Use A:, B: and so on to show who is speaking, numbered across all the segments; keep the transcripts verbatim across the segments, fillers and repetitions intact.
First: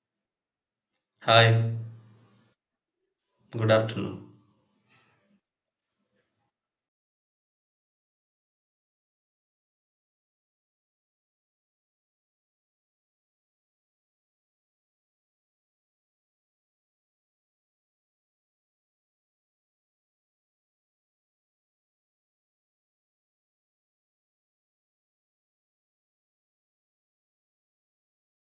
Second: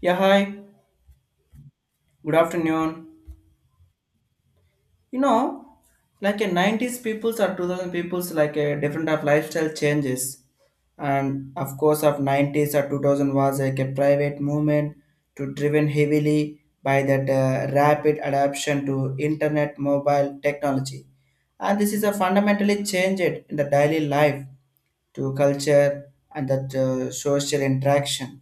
A: Yeah, hi.
B: Hi,
A: Good afternoon.
B: good afternoon.
A: You know, like a nineties peoples or two thousand peoples, like a different of lifestyle changes. And of course, of nineties or twenty hundred was like a private movement to driven heavily by that uh, rapid adoption to internet mobile technology. And this is a fundamentally changed in the daily life to culture and that uh, social interaction.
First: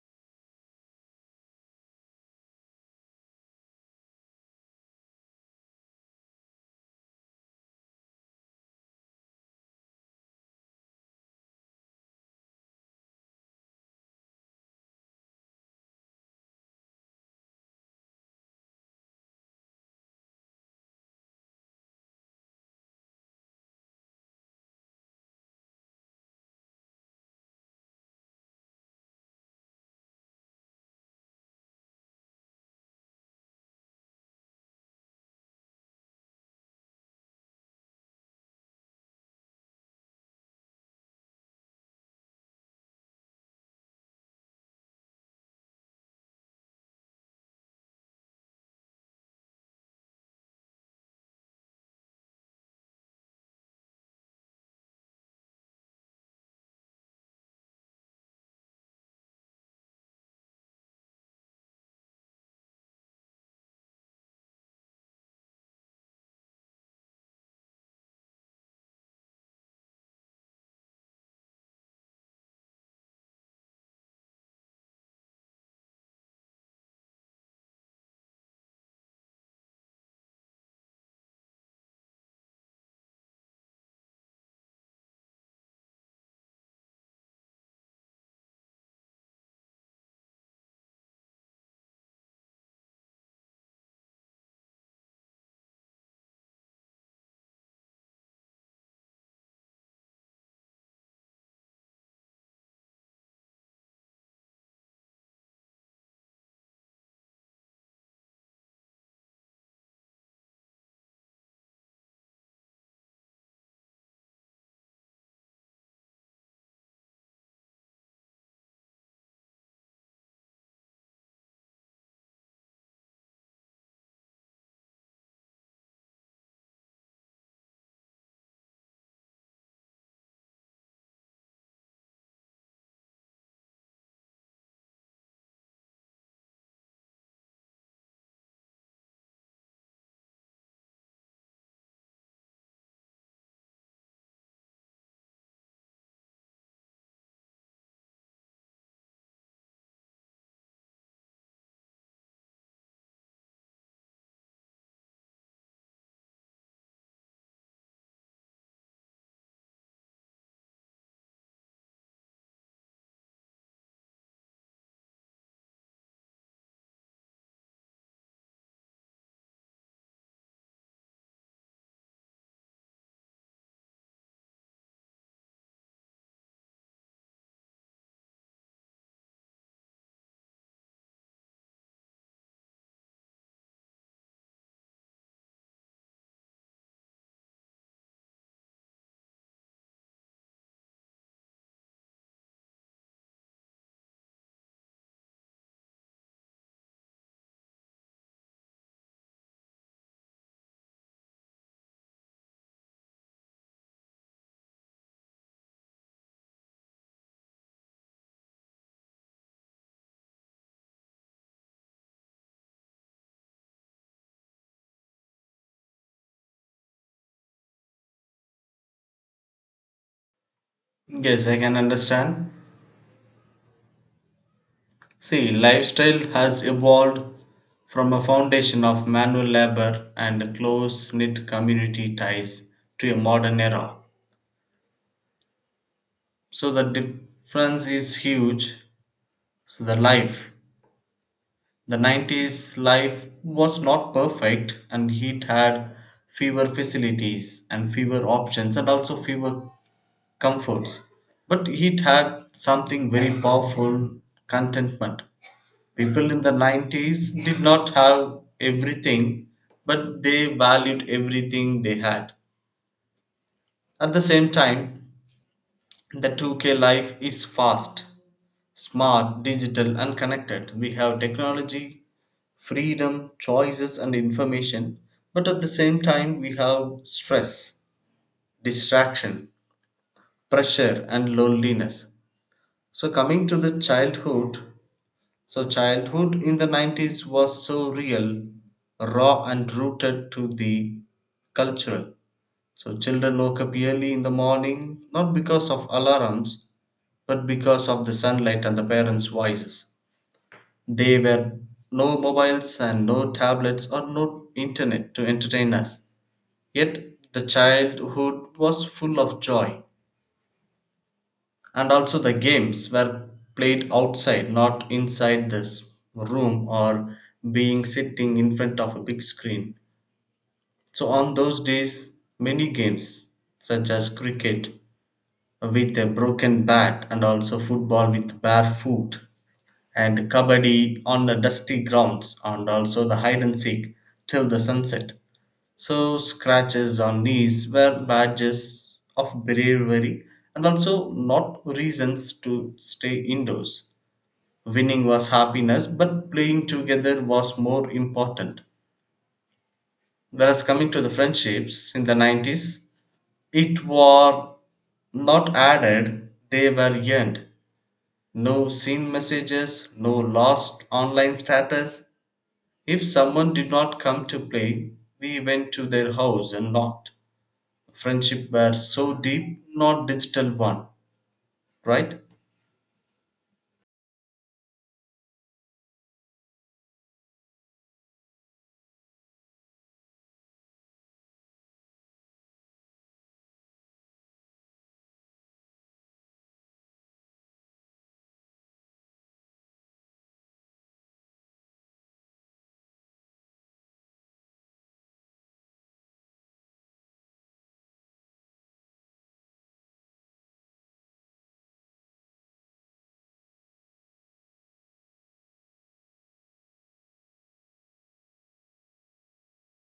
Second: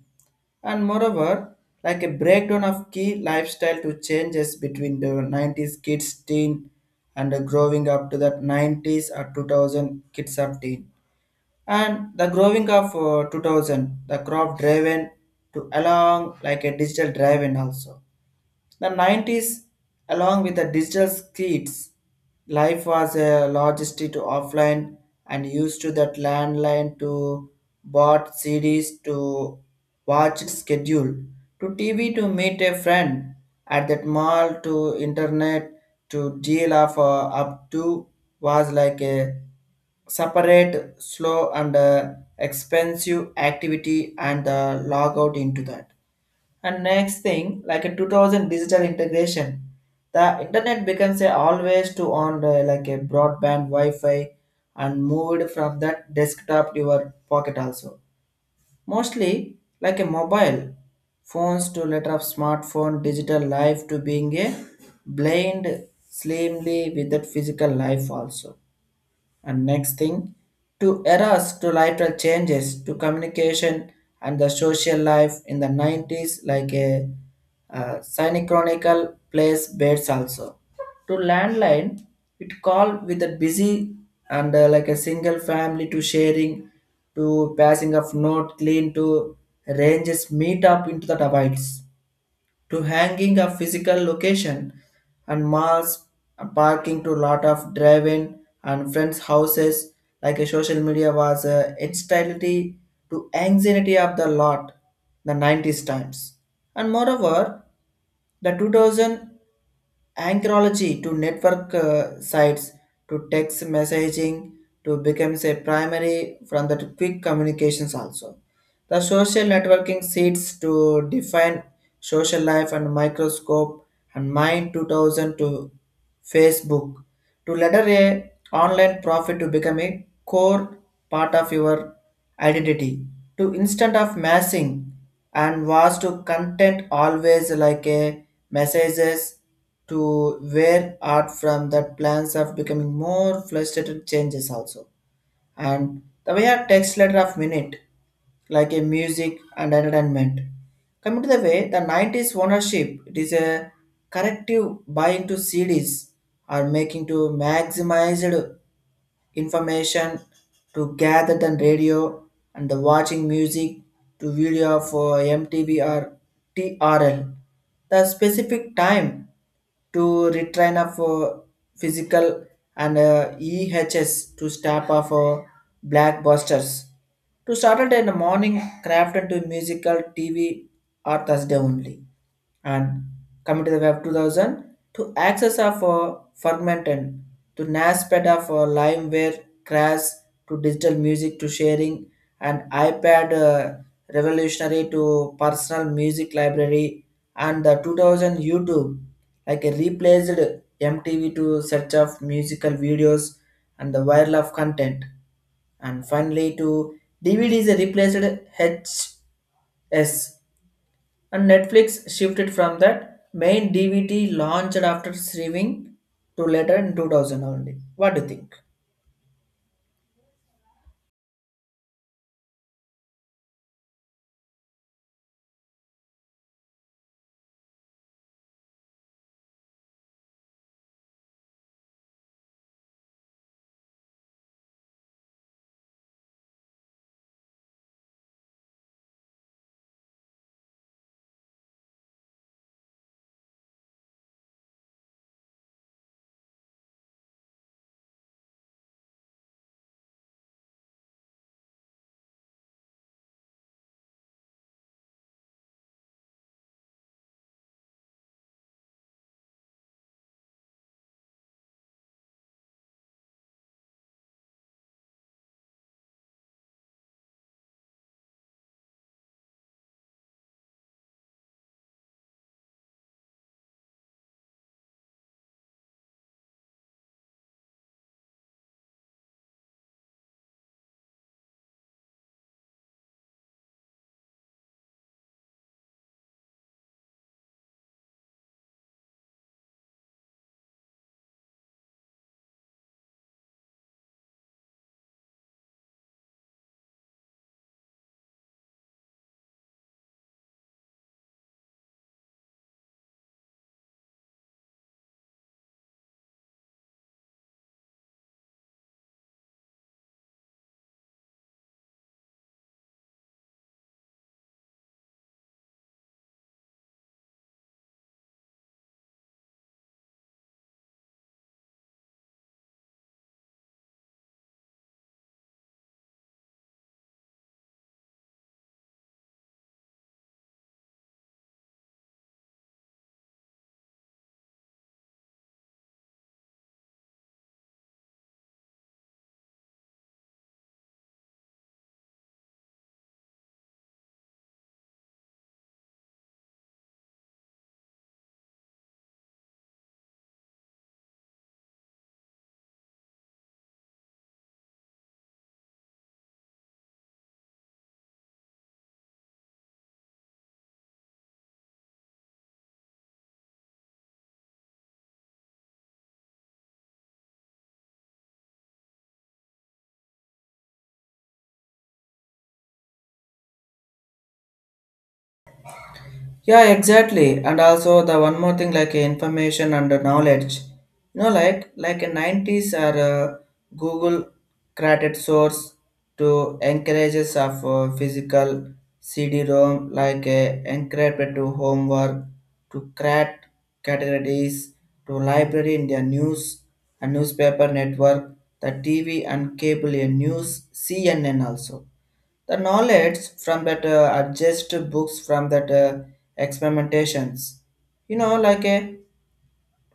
A: And moreover, like a breakdown of key lifestyle to changes between the nineties kids teen and the growing up to that nineties or two thousand kids of teen, and the growing of uh, two thousand, the crop driven to along like a digital driven also. The nineties, along with the digital skids, life was a logistic to offline and used to that landline to bought C Ds to watch its schedule to T V to meet a friend at that mall to internet to deal of uh, up to, was like a separate slow and uh, expensive activity and the log out into that. And next thing, like a two thousand digital integration, the internet becomes a always to on uh, like a broadband Wi-Fi and moved from that desktop to your pocket also. Mostly like a mobile phones to letter of smartphone, digital life to being a blind slimly with that physical life also. And next thing, to eras to lateral changes to communication and the social life in the nineties, like a uh, synchronical place beds also. To landline, it called with a busy and uh, like a single family to sharing to passing of note clean to ranges meet up into the divides to hanging a physical location and malls, a parking to lot of drive-in and friends houses. Like a social media was a instability to anxiety of the lot the nineties times. And moreover the two thousand anchorology to network uh, sites to text messaging to becomes a primary from the quick communications also. The social networking seeks to define social life and microscope, and mind two thousand to Facebook to letter a online profit to become a core part of your identity to instant of massing, and was to content always like a messages to where art from that plans of becoming more frustrated changes also. And the way a text letter of minute, like a music and entertainment. Coming to the way, the nineties ownership, it is a corrective buying to C Ds or making to maximized information to gather than radio and the watching music to video for M T V or T R L. The specific time to retrain of uh, physical and uh, E H S to stop off uh, blackbusters. To Saturday in the morning, craft into musical T V or Thursday only. And coming to the web two thousand to access of uh, fragmented to NASPED of uh, LimeWare crash to digital music to sharing, and iPad uh, revolutionary to personal music library. And the two thousand YouTube, like a replaced M T V to search of musical videos and the viral of content. And finally to D V D is replaced H S, and Netflix shifted from that main D V D launched after streaming to later in two thousand only. What do you think?
B: Yes, I can understand. See, lifestyle has evolved from a foundation of manual labor and close knit community ties to a modern era. So the difference is huge. So the life, the nineties life was not perfect, and it had fewer facilities and fewer options and also fewer comforts. But it had something very powerful: contentment. People in the nineties did not have everything, but they valued everything they had. At the same time, the two K life is fast, smart, digital, and connected. We have technology, freedom, choices, and information, but at the same time, we have stress, distraction, pressure, and loneliness. So, coming to the childhood, So, childhood in the nineties was so real, raw, and rooted to the cultural. So, children woke up early in the morning, not because of alarms, but because of the sunlight and the parents' voices. They were no mobiles and no tablets or no internet to entertain us. Yet, the childhood was full of joy, and also the games were played outside, not inside this room or being sitting in front of a big screen. So on those days, many games such as cricket with a broken bat, and also football with bare foot, and kabaddi on the dusty grounds, and also the hide and seek till the sunset. So scratches on knees were badges of bravery and also not reasons to stay indoors. Winning was happiness, but playing together was more important. Whereas coming to the friendships in the nineties, it were not added, they were earned. No seen messages, no lost online status. If someone did not come to play, we went to their house and knocked. Friendship were so deep, not digital one, right?
A: Yeah, exactly. And also the one more thing, like uh, information and uh, knowledge. You know, like like in nineties are uh, Google created source to encourages of uh, physical C D-ROM, like uh, encrypted to homework to create categories to library in their news and newspaper network, the T V and cable uh, news C N N also. The knowledge from that uh, adjust books from that uh, experimentations. You know, like a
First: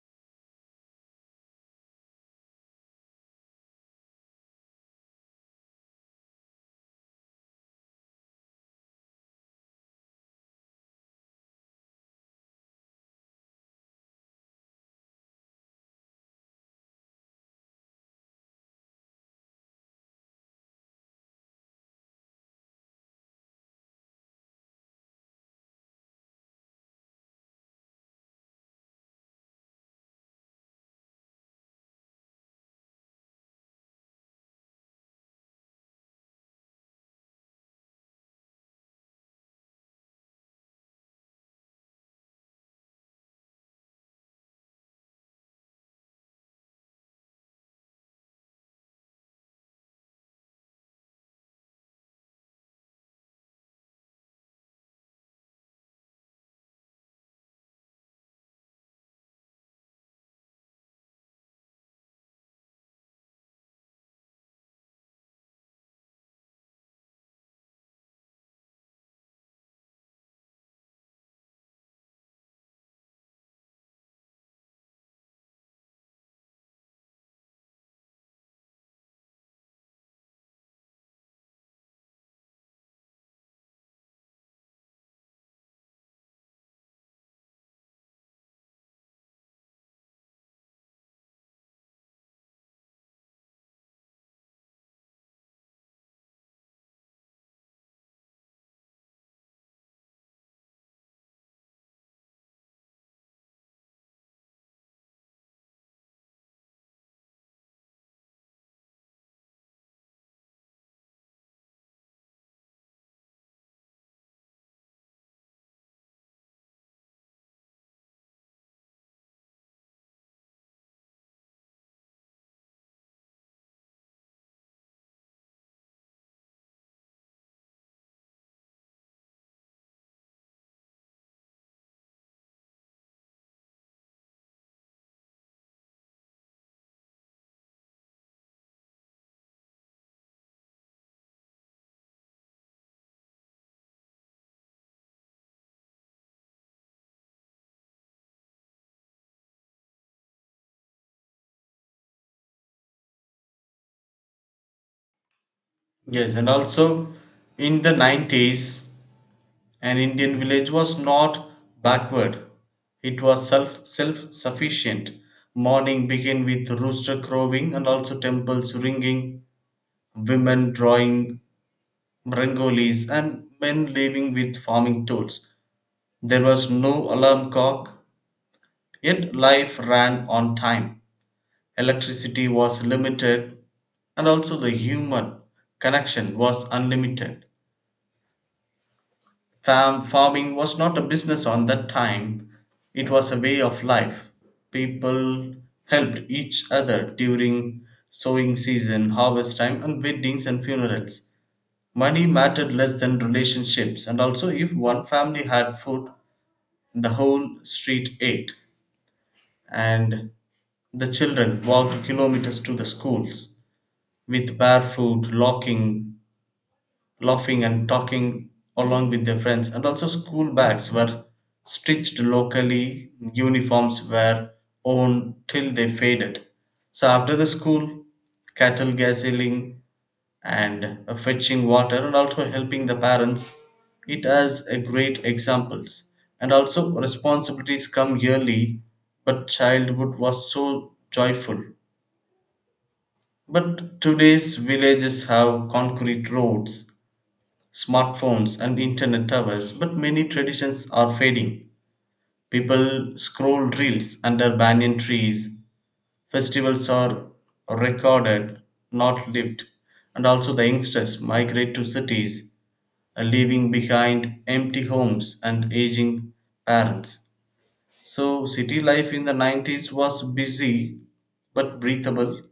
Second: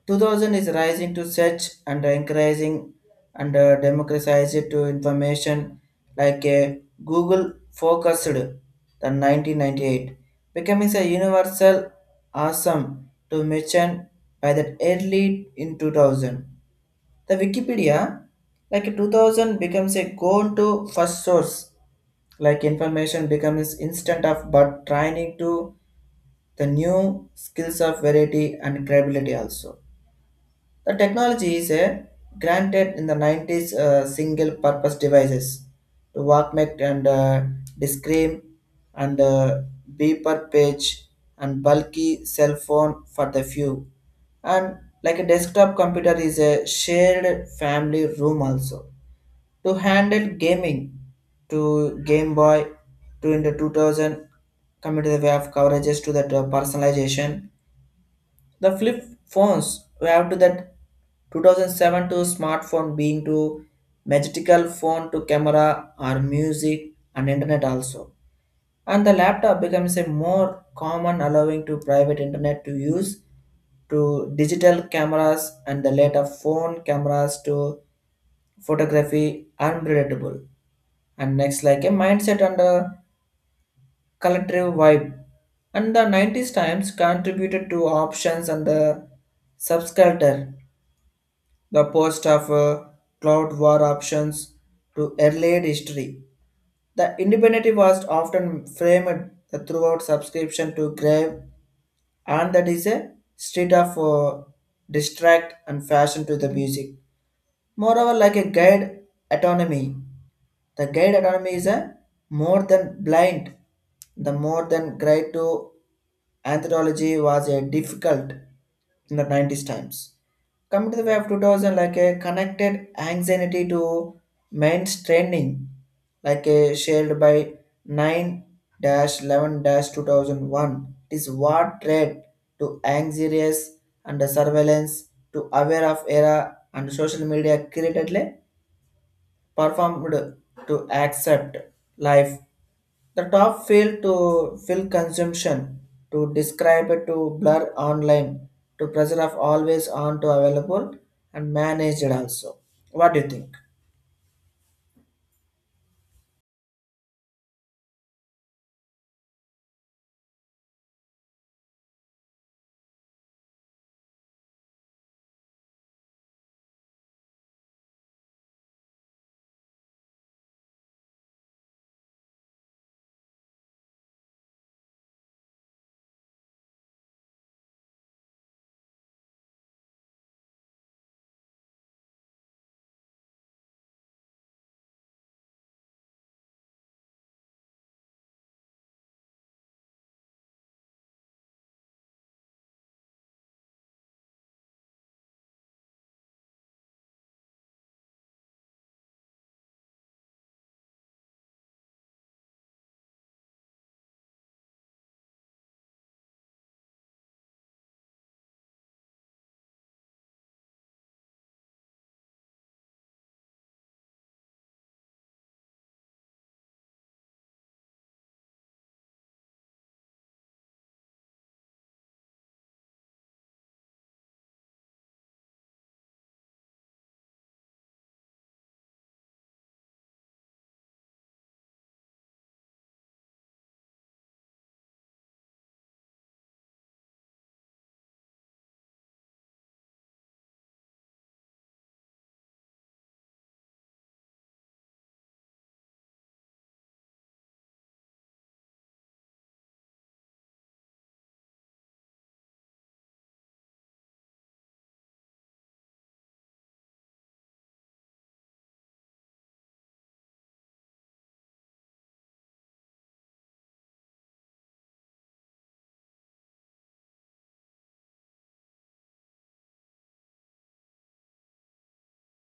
A: two thousand is rising to search and increasing and uh, democratize it to information. Like a Google focused the nineteen ninety-eight becoming a universal awesome to mention by that early in two thousand. The Wikipedia, like two thousand, becomes a go-to first source. Like information becomes instant of but training to the new skills of variety and credibility also. The technology is a granted in the nineties uh, single purpose devices to Walkman and uh, Discream and uh, beeper page and bulky cell phone for the few, and like a desktop computer is a shared family room also to handle gaming to game boy to in the two thousand. Coming to the way of coverages to that uh, personalization, the flip phones we have to that two thousand seven to smartphone being to magical phone to camera or music and internet also. And the laptop becomes a more common allowing to private internet to use to digital cameras and the later phone cameras to photography unpredictable. And next, like a mindset and a collective vibe, and the nineties times contributed to options and the subsculture, the post of uh, cloud war options to earlier history. The independent was often framed throughout subscription to grave, and that is a state of uh, distract and fashion to the music. Moreover, like a guide autonomy, the guide autonomy is a more than blind, the more than guide to anthropology was a difficult in the nineties times. Coming to the way of two thousand, like a connected anxiety to main training, like a shared by nine eleven-two thousand one, it is war trade to anxious and surveillance to aware of era, and social media createdly performed to accept life, the top field to fill consumption to describe it to blur online to pressure of always on to available and managed also. What do you think?
B: Yes, and also in the nineties, an Indian village was not backward. It was self self sufficient. Morning began with rooster crowing and also temples ringing, women drawing rangolis, and men living with farming tools. There was no alarm clock, yet life ran on time. Electricity was limited, and also the human connection was unlimited. Farm farming was not a business on that time, it was a way of life. People helped each other during sowing season, harvest time, and weddings and funerals. Money mattered less than relationships, and also, if one family had food, the whole street ate, and the children walked kilometers to the schools with barefoot, locking, laughing and talking along with their friends. And also school bags were stitched locally, uniforms were owned till they faded. So after the school, cattle gassing and uh, fetching water and also helping the parents, it has a great examples. And also responsibilities come yearly, but childhood was so joyful, but today's villages have concrete roads, smartphones, and internet towers, but many traditions are fading. People scroll reels under banyan trees, festivals are recorded, not lived, and also the youngsters migrate to cities, uh, leaving behind empty homes and aging parents. So, city life in the nineties was busy but breathable.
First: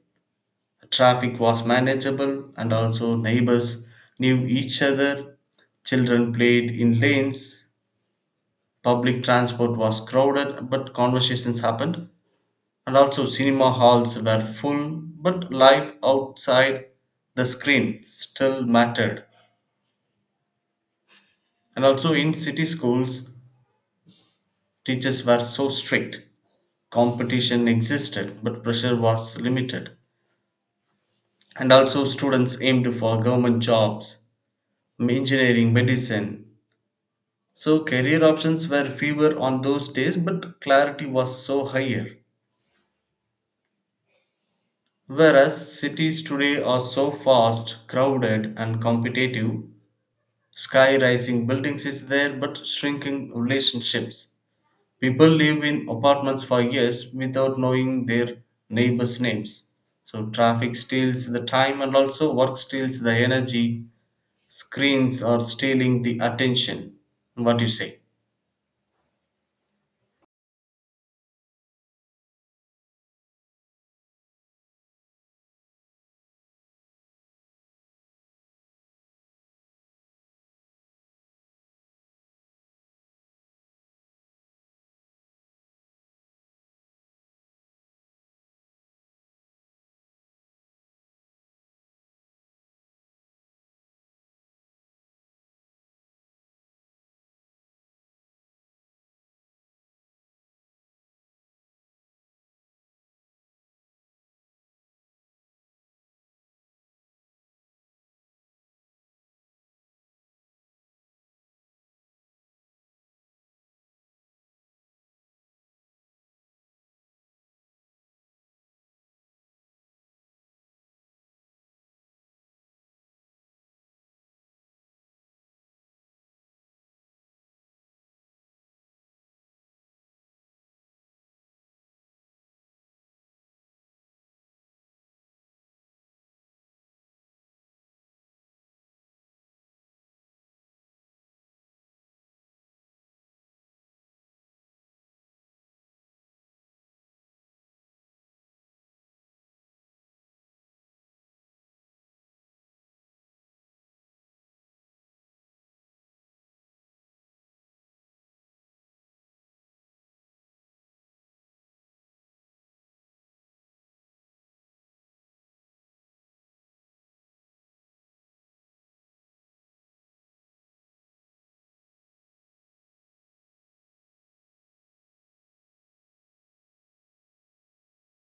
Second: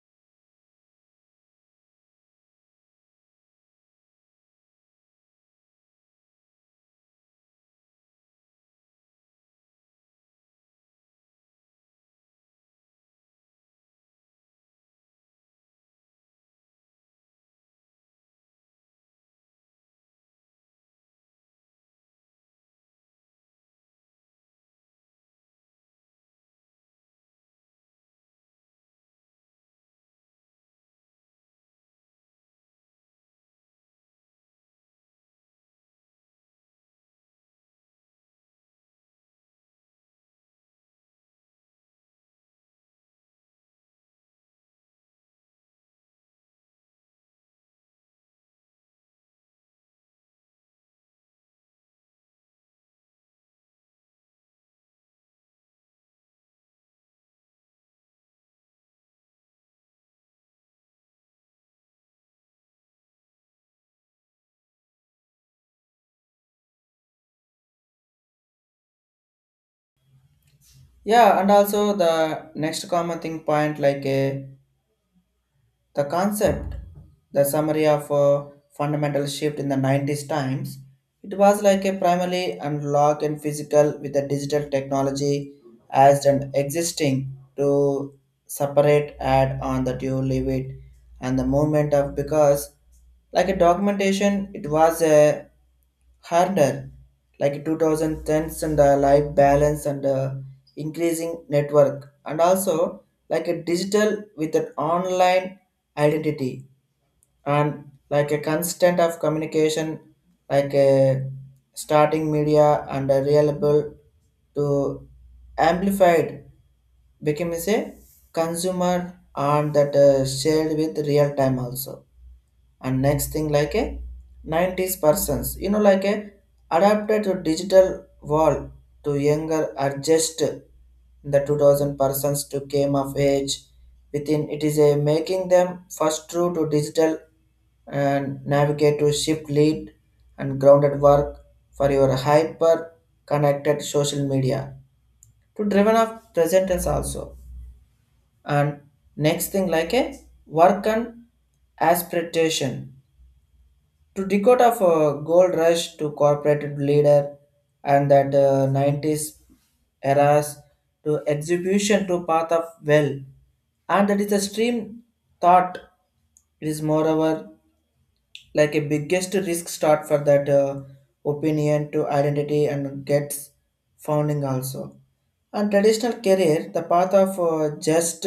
B: Traffic was manageable, and also neighbors knew each other. Children played in lanes. Public transport was crowded, but conversations happened. And also, cinema halls were full, but life outside the screen still mattered. And also, in city schools, teachers were so strict. Competition existed, but pressure was limited. And also, students aimed for government jobs, engineering, medicine. So career options were fewer on those days, but clarity was so higher. Whereas cities today are so fast, crowded, and competitive, sky rising buildings is there but shrinking relationships. People live in apartments for years without knowing their neighbors' names. So traffic steals the time and also work steals the energy. Screens are stealing the attention. What do you say?
A: Yeah, and also the next common thing point, like a, the concept, the summary of a fundamental shift in the nineties times, it was like a primarily analog and physical with the digital technology as an existing to separate add on that you leave it, and the movement of because like a documentation it was a harder, like two thousand tens and the life balance and uh, increasing network, and also like a digital with an online identity, and like a constant of communication, like a starting media and a reliable to amplified became as a consumer and that uh, shared with real time also. And next thing, like a nineties persons, you know like a adapted to digital world to younger adjust, the two thousand persons to came of age within it, is a making them first true to digital and navigate to shift lead and grounded work for your hyper connected social media to driven of presenters also. And next thing, like a work and aspiration to decode of uh, gold rush to corporate leader, and that uh, nineties eras to execution to path of well, and that is a stream thought. It is moreover like a biggest risk start for that uh, opinion to identity and gets founding also. And traditional career, the path of uh, just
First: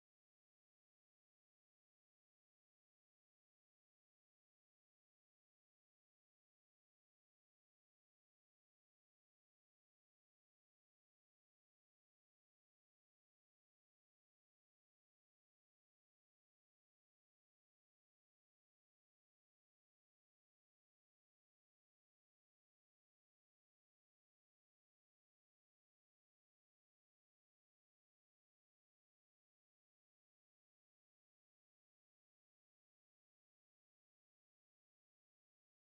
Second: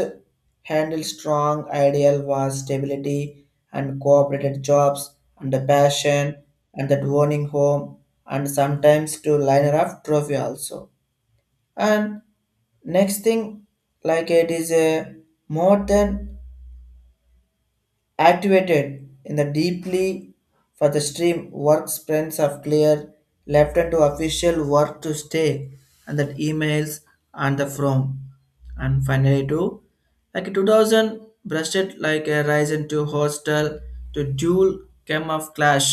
A: handle strong ideal was stability and cooperated jobs and the passion and that owning home and sometimes to liner up trophy also. And next thing, like it is a more than activated in the deeply for the stream work sprints of clear left, and to official work to stay and that emails and the from. And finally to like two thousand brushed, like a rise into hostel to dual came of clash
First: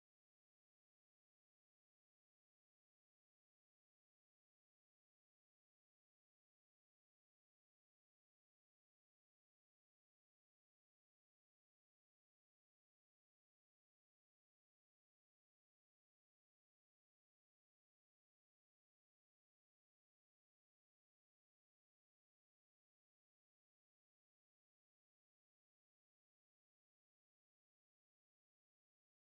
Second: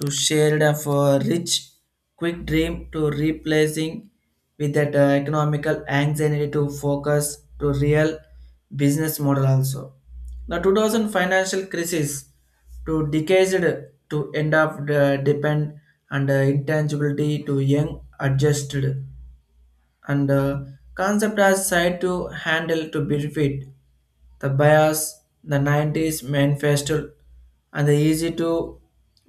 A: to shared of a rich quick dream to replacing with that uh, economical anxiety to focus to real business model also. The two thousand financial crisis to decades to end of the depend and uh, intangibility to young adjusted, and uh, concept has tried to handle to benefit the bias, the nineties manifesto, and the easy to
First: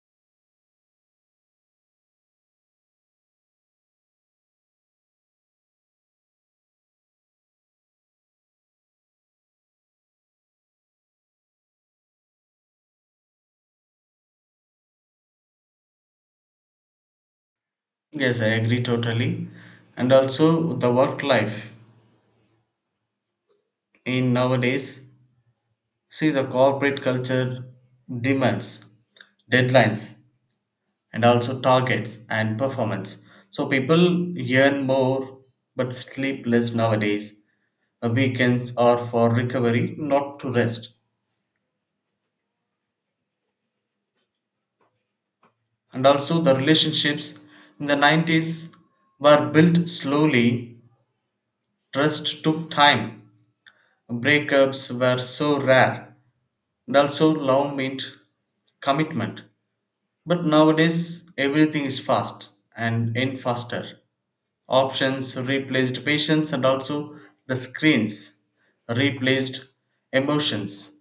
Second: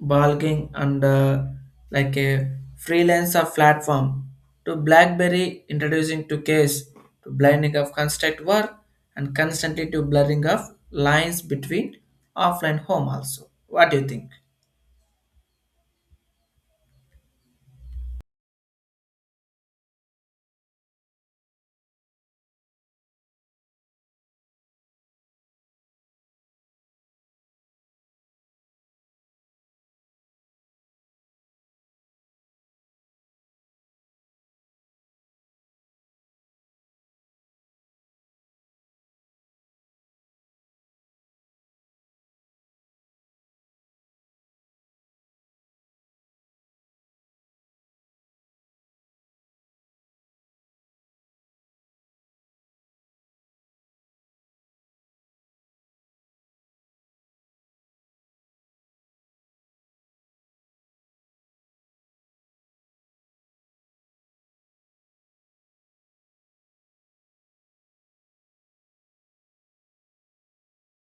A: bulking and uh, like a freelancer platform to BlackBerry introducing to case to blending of construct work and constantly to blurring of lines between offline home also. What do you think?
B: Yes, I agree totally. And also the work life in nowadays, see, the corporate culture demands deadlines and also targets and performance. So people earn more but sleep less nowadays. The weekends are for recovery, not to rest. And also the relationships in the nineties were built slowly. Trust took time. Breakups were so rare and also love meant commitment. But nowadays, everything is fast and in faster. Options replaced patience, and also the screens replaced emotions,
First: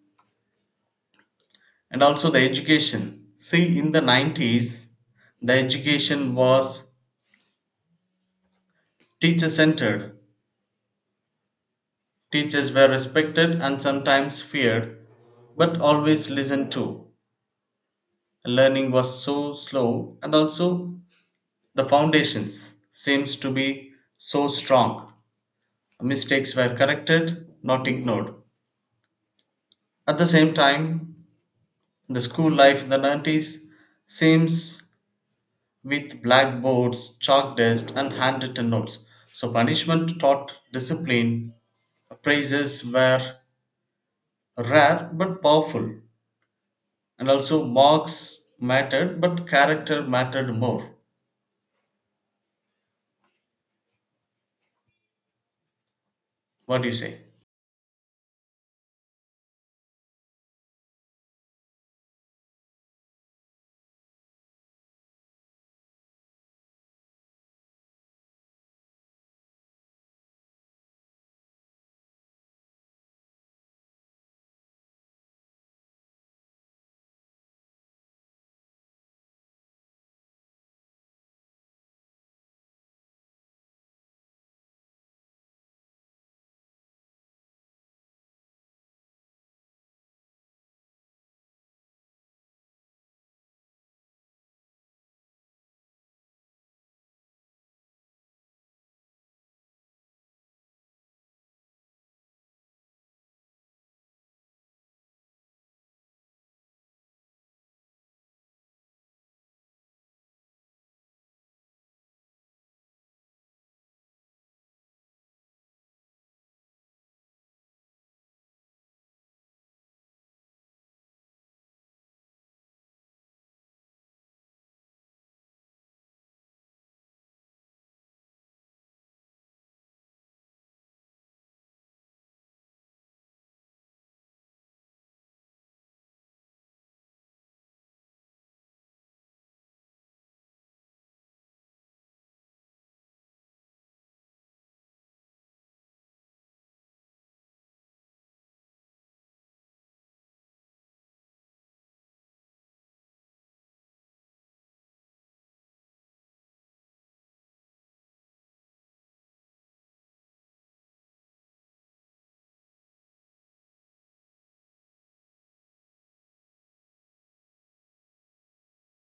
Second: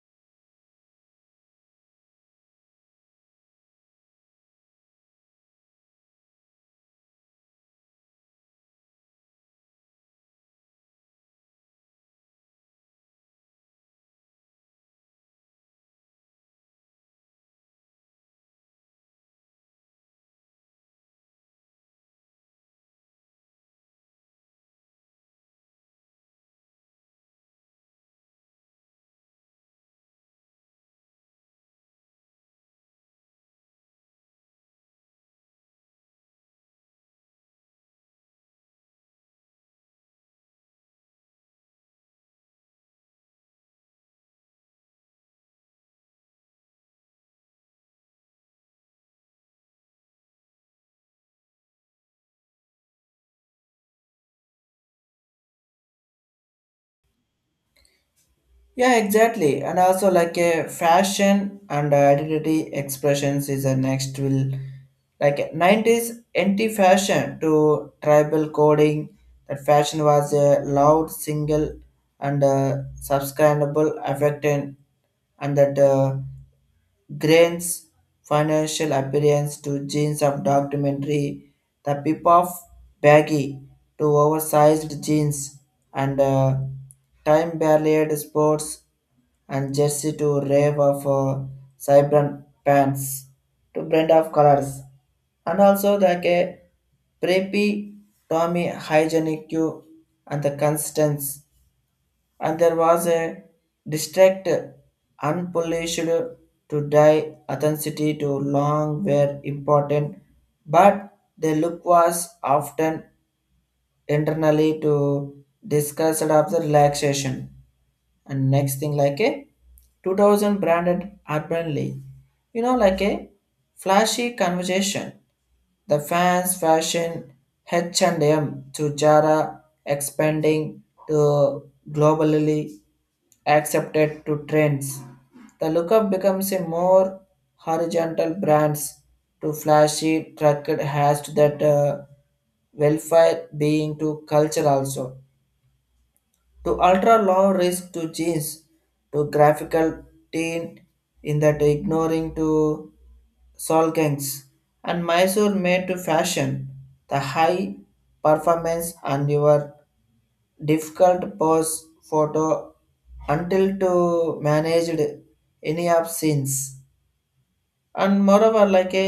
B: and also the education. See, in the nineties, the education was teacher centered. Teachers were respected and sometimes feared, but always listened to. Learning was so slow, and also the foundations seems to be so strong. Mistakes were corrected, not ignored. At the same time, the school life in the nineties seems with blackboards, chalk dust, and handwritten notes. So punishment taught discipline. Praises were rare but powerful. And also marks mattered, but character mattered more. What do you say?
A: Yeah, exactly. And also like a fashion and identity expressions is a next will like nineties anti fashion to tribal coding, that fashion was a loud single and uh, subscribable affected and that uh, grains financial appearance to jeans of documentary, the pip of baggy to oversized jeans, and uh, time barrier sports and jersey to rave of uh, vibrant pants to blend of colors. And also the a preppy Tommy hygienic you and the constants, and there was a district unpolished to die authenticity to long were important, but the look was often internally to discussed of the relaxation. And next thing like a two thousand branded urban league, you know, like a flashy conversation, the fans fashion H&M to jara expanding to globally accepted to trends. The lookup becomes a more horizontal brands to flashy trucked has to that uh, welfare being to culture also, to ultra low risk to change to graphical tint in that ignoring to solgangs and Mysore made to fashion. The high performance and your difficult pose photo until to managed any of scenes. And moreover like a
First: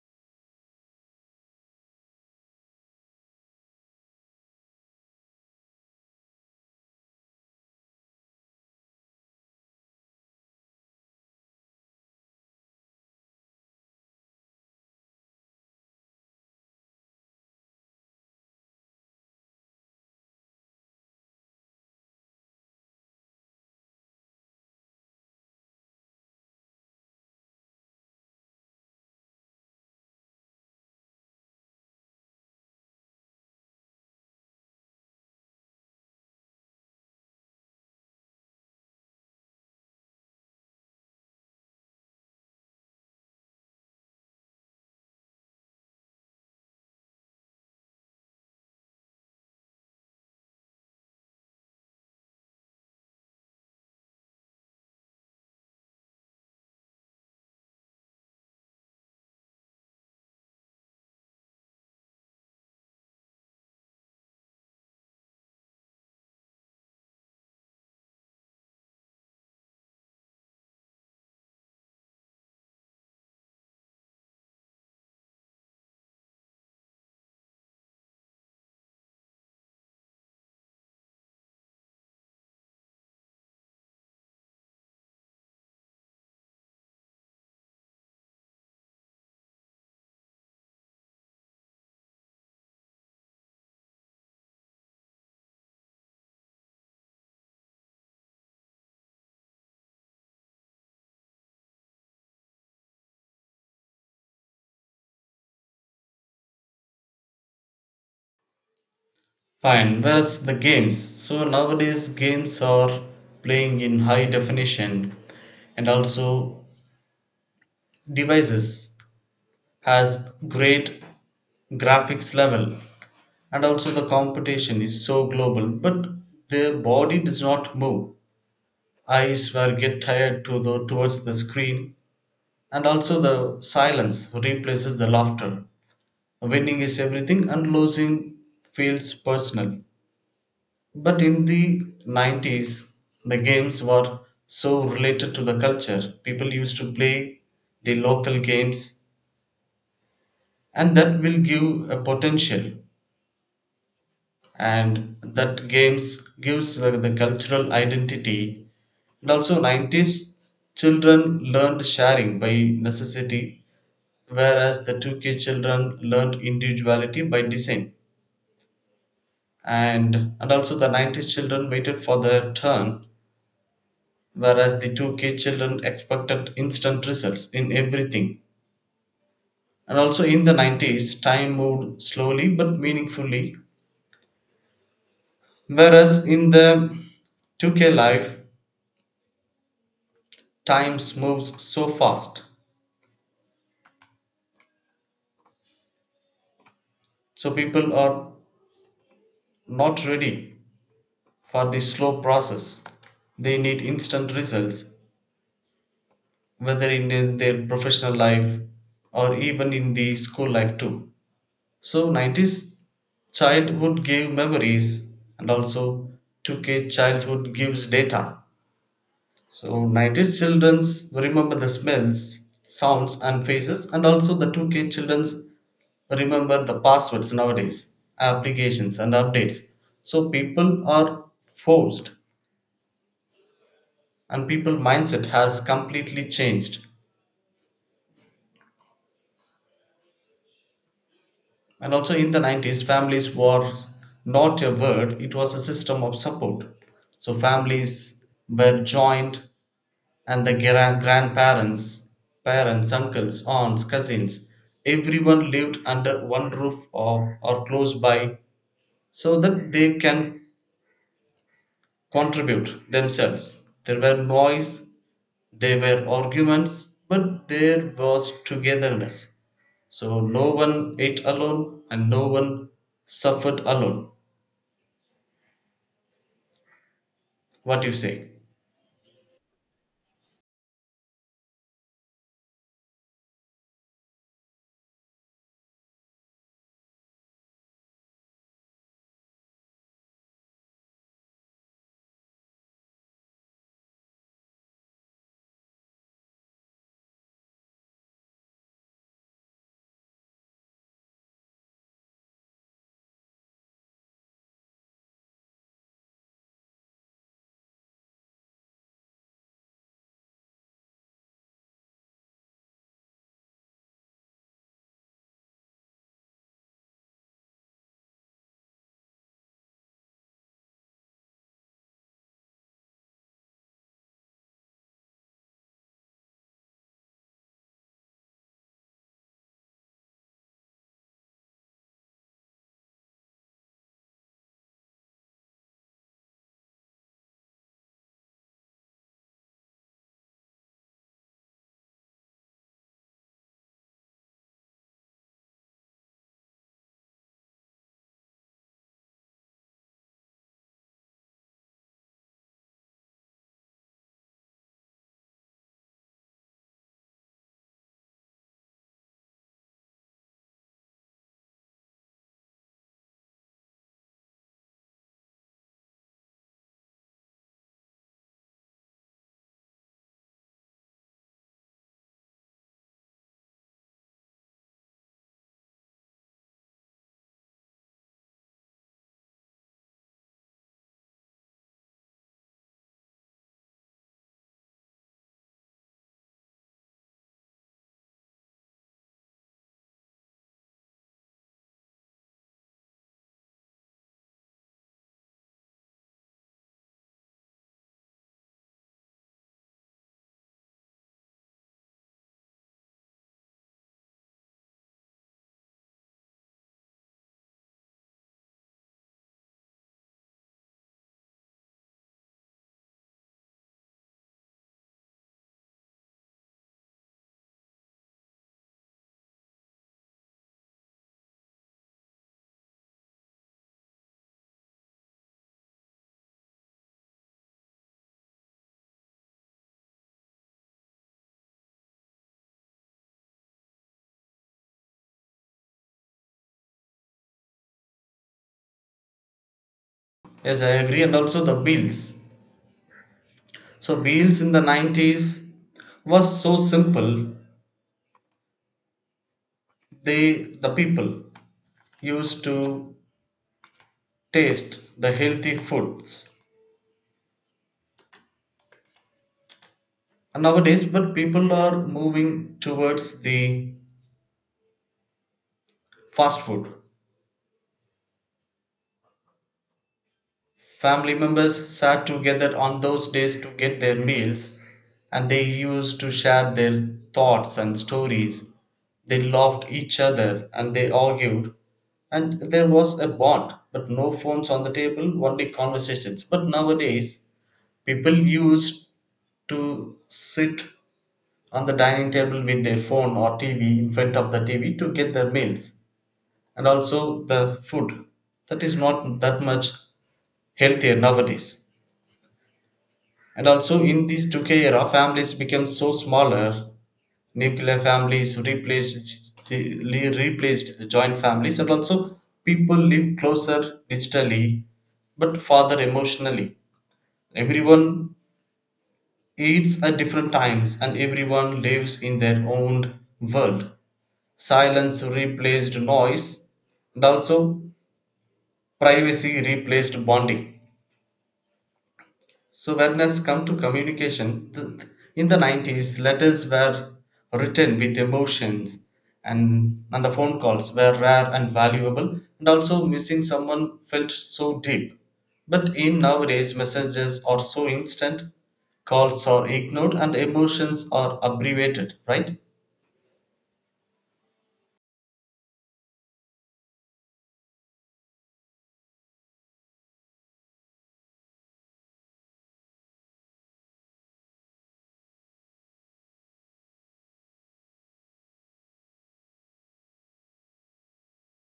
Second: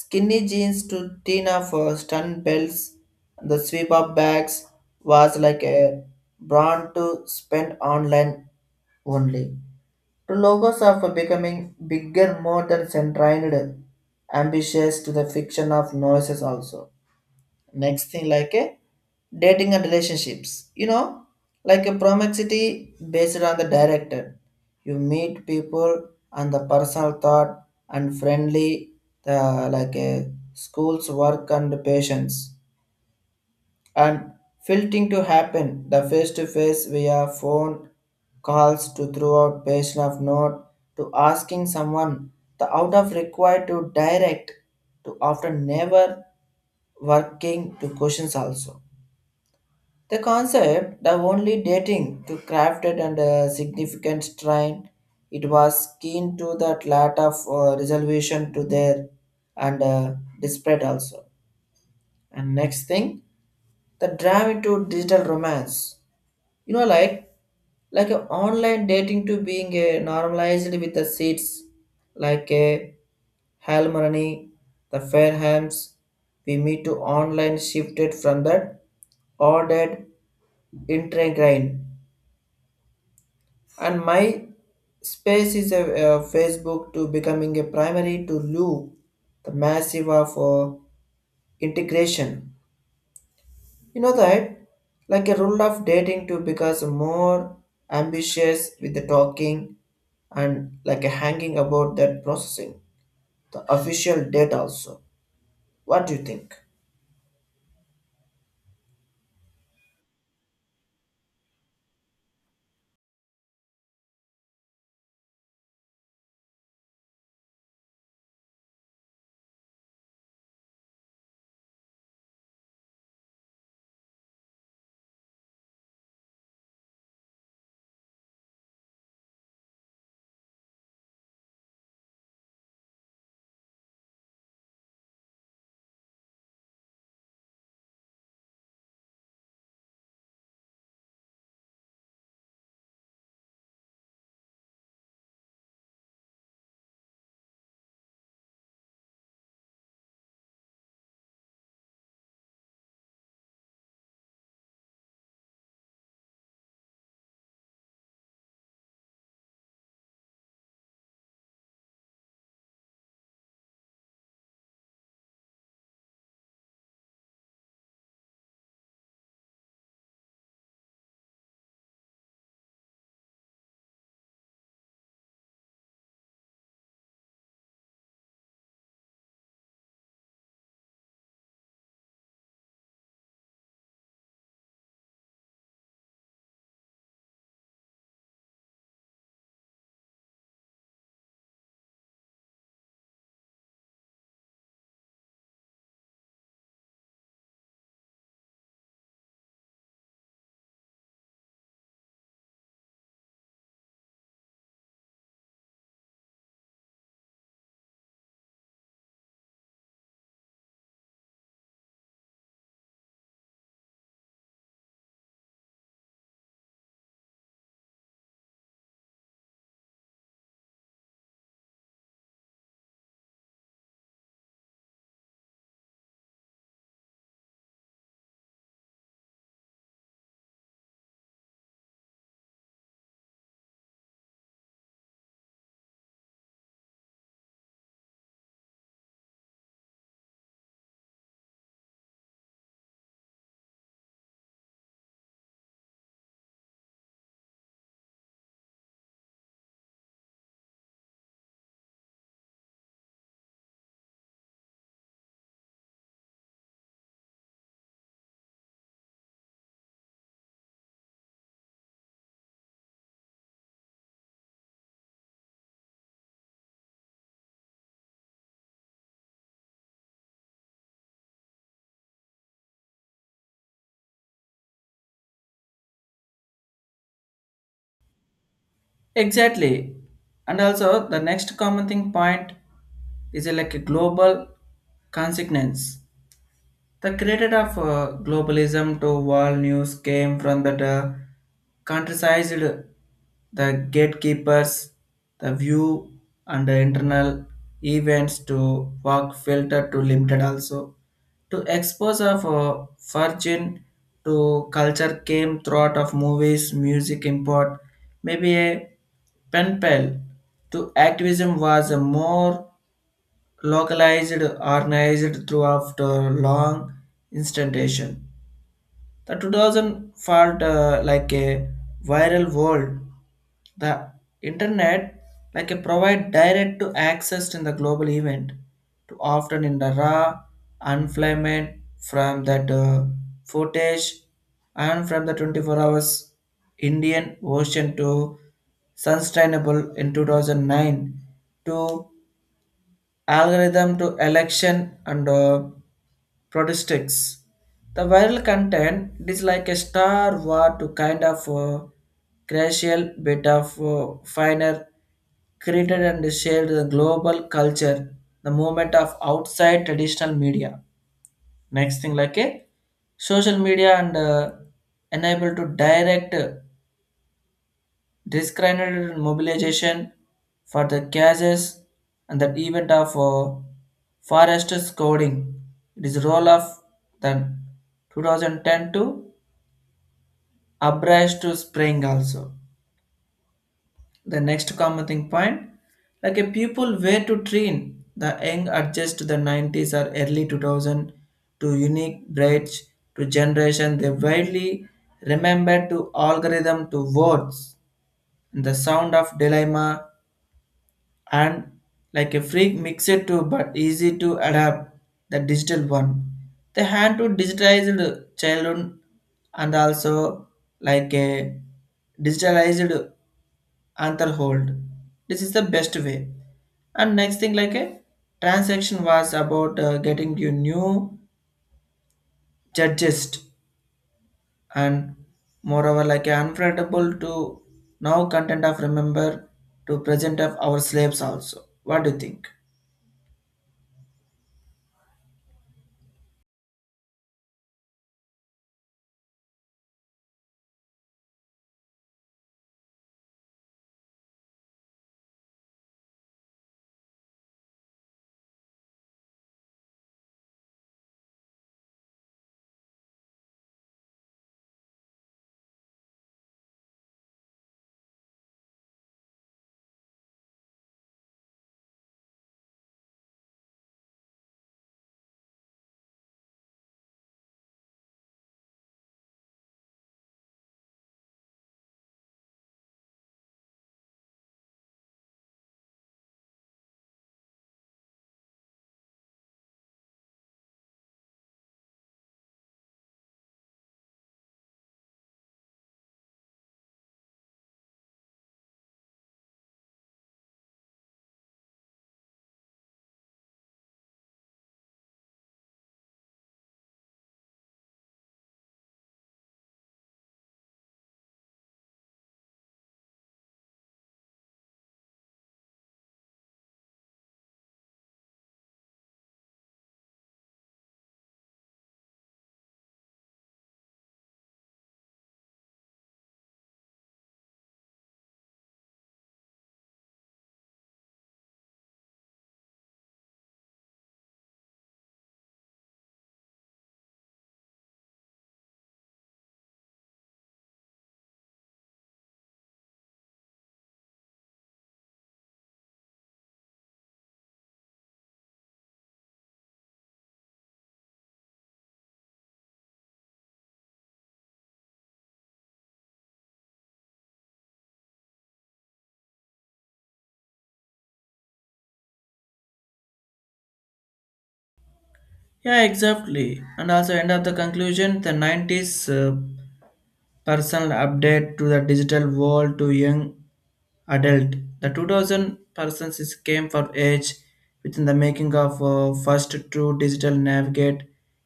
A: skinny jeans to thin of uh, stun belts, the sweep up bags was like a brand to spend online only. The logos of becoming bigger more than centered ambitious to the fiction of noises also. Next thing like a dating and relationships, you know, like a promiscuity based on the director, you meet people and the personal thought and friendly, the like a school's work and patience, and filtering to happen the face-to-face via phone calls to throughout patient of note to asking someone, the out of required to direct to after never working to questions also. The concept the only dating to crafted and a significant strain, it was keen to that lot of uh, resolution to there and uh, disparate also. And next thing the drive to digital romance, you know, like like a online dating to being a normalized with the seats, like a halmarani the fairhams, we meet to online shifted from that ordered intergrain. And my space is a, a Facebook to becoming a primary to loo, the massive of uh, integration. You know that? Like a rule of dating to because more ambitious with the talking and like a hanging about that processing. The official date also. What do you think?
B: Fine. Whereas the games? So nowadays games are playing in high definition, and also devices has great graphics level, and also the competition is so global, but the body does not move, eyes were get tired to the towards the screen, and also the silence replaces the laughter. Winning is everything and losing feels personal. But in the nineties, the games were so related to the culture. People used to play the local games, and that will give a potential. And that games gives the, the cultural identity. And also, nineties children learned sharing by necessity, whereas the two K children learned individuality by design. And and also, the nineties children waited for their turn, whereas the two K children expected instant results in everything. And also in the nineties, time moved slowly but meaningfully, whereas in the two K life, time moves so fast. So people are not ready for the slow process. They need instant results, whether in their professional life or even in the school life too. So nineties childhood gave memories, and also two K childhood gives data. So nineties children's remember the smells, sounds and faces, and also the two K children's remember the passwords nowadays, applications and updates. So people are forced and people mindset has completely changed. And also in the nineties, families were not a word, it was a system of support. So families were joined, and the gra- grandparents, parents, uncles, aunts, cousins, everyone lived under one roof or, or close by so that they can contribute themselves. There were noise, there were arguments, but there was togetherness. So no one ate alone and no one suffered alone. What do you say?
A: Exactly. And also, the next common thing point is uh, like a global consequence. The creator of uh, globalism to world news came from that. uh, Contrasted, the gatekeepers, the view and the internal events to work filter to limited also. To expose of a virgin to culture came throughout of movies, music import, maybe a pen pal to activism was a more localized, organized throughout a long instantation. The two thousand felt uh, like a viral world. The internet like a provide direct to access to the global event to often in the raw unflamed from that uh, footage, and from the twenty-four hours Indian Ocean to sustainable in two thousand nine to algorithm to election and uh, Protistics. The viral content it is like a star war to kind of a crucial bit of uh, finer created and shared the global culture, the movement of outside traditional media. Next thing like a social media and uh, enable to direct disgruntled mobilization for the causes and the event of uh, Forrester's coding. It is role of then twenty ten to abridged to spring also. The next common thing point, like a pupil way to train the young adjust to the nineties or early two thousand to unique bridge to generation, they widely remember to algorithm to words, the sound of dilemma and like a freak mixed to but easy to adapt the digital one. They had to digitized childhood and also like a digitalized anther, this is the best way. And next thing like a transaction was about uh, getting you new judges, and moreover like unforgettable to now content of remember to present of our slaves also. What do you think?
B: Yes, I agree, and also the bills. So bills in the nineties was so simple. They the people used to taste the healthy foods. And nowadays, but people are moving towards the fast food. Family members sat together on those days to get their meals, and they used to share their thoughts and stories. They loved each other and they argued, and there was a bond, but no phones on the table, only conversations. But nowadays, people used to sit on the dining table with their phone or T V in front of the T V to get their meals, and also the food that is not that much healthier nowadays. And also in this two K era, families became so smaller. Nuclear families replaced the, le- replaced the joint families, and also people live closer digitally, but farther emotionally. Everyone eats at different times, and everyone lives in their own world. Silence replaced noise, and also privacy replaced bonding. So when has come to communication, th- in the nineties, letters were written with emotions, and, and the phone calls were rare and valuable and also missing someone felt so deep. But in nowadays, messages are so instant, calls are ignored and emotions are abbreviated, right?
A: Yeah, exactly. And also, end of the conclusion, the nineties uh, personal update to the digital world to young adult. The two thousand persons is came for age within the making of uh, first true digital navigate.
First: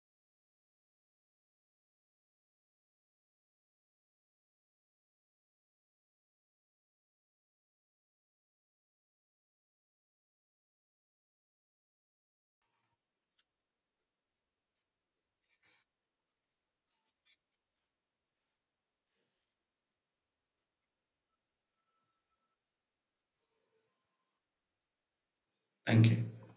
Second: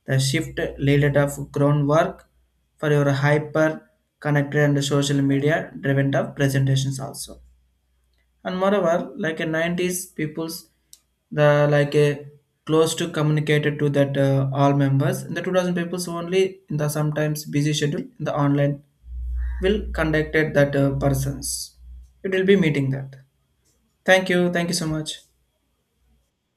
A: The shift laid of groundwork for your hyper connected and social media driven of presentations also. And moreover like a nineties people's the like a close to communicated to that uh, all members in the two thousand people's only in the sometimes busy schedule in the online will contacted that uh, persons, it will be meeting that. Thank you, thank you so much.
B: Thank you.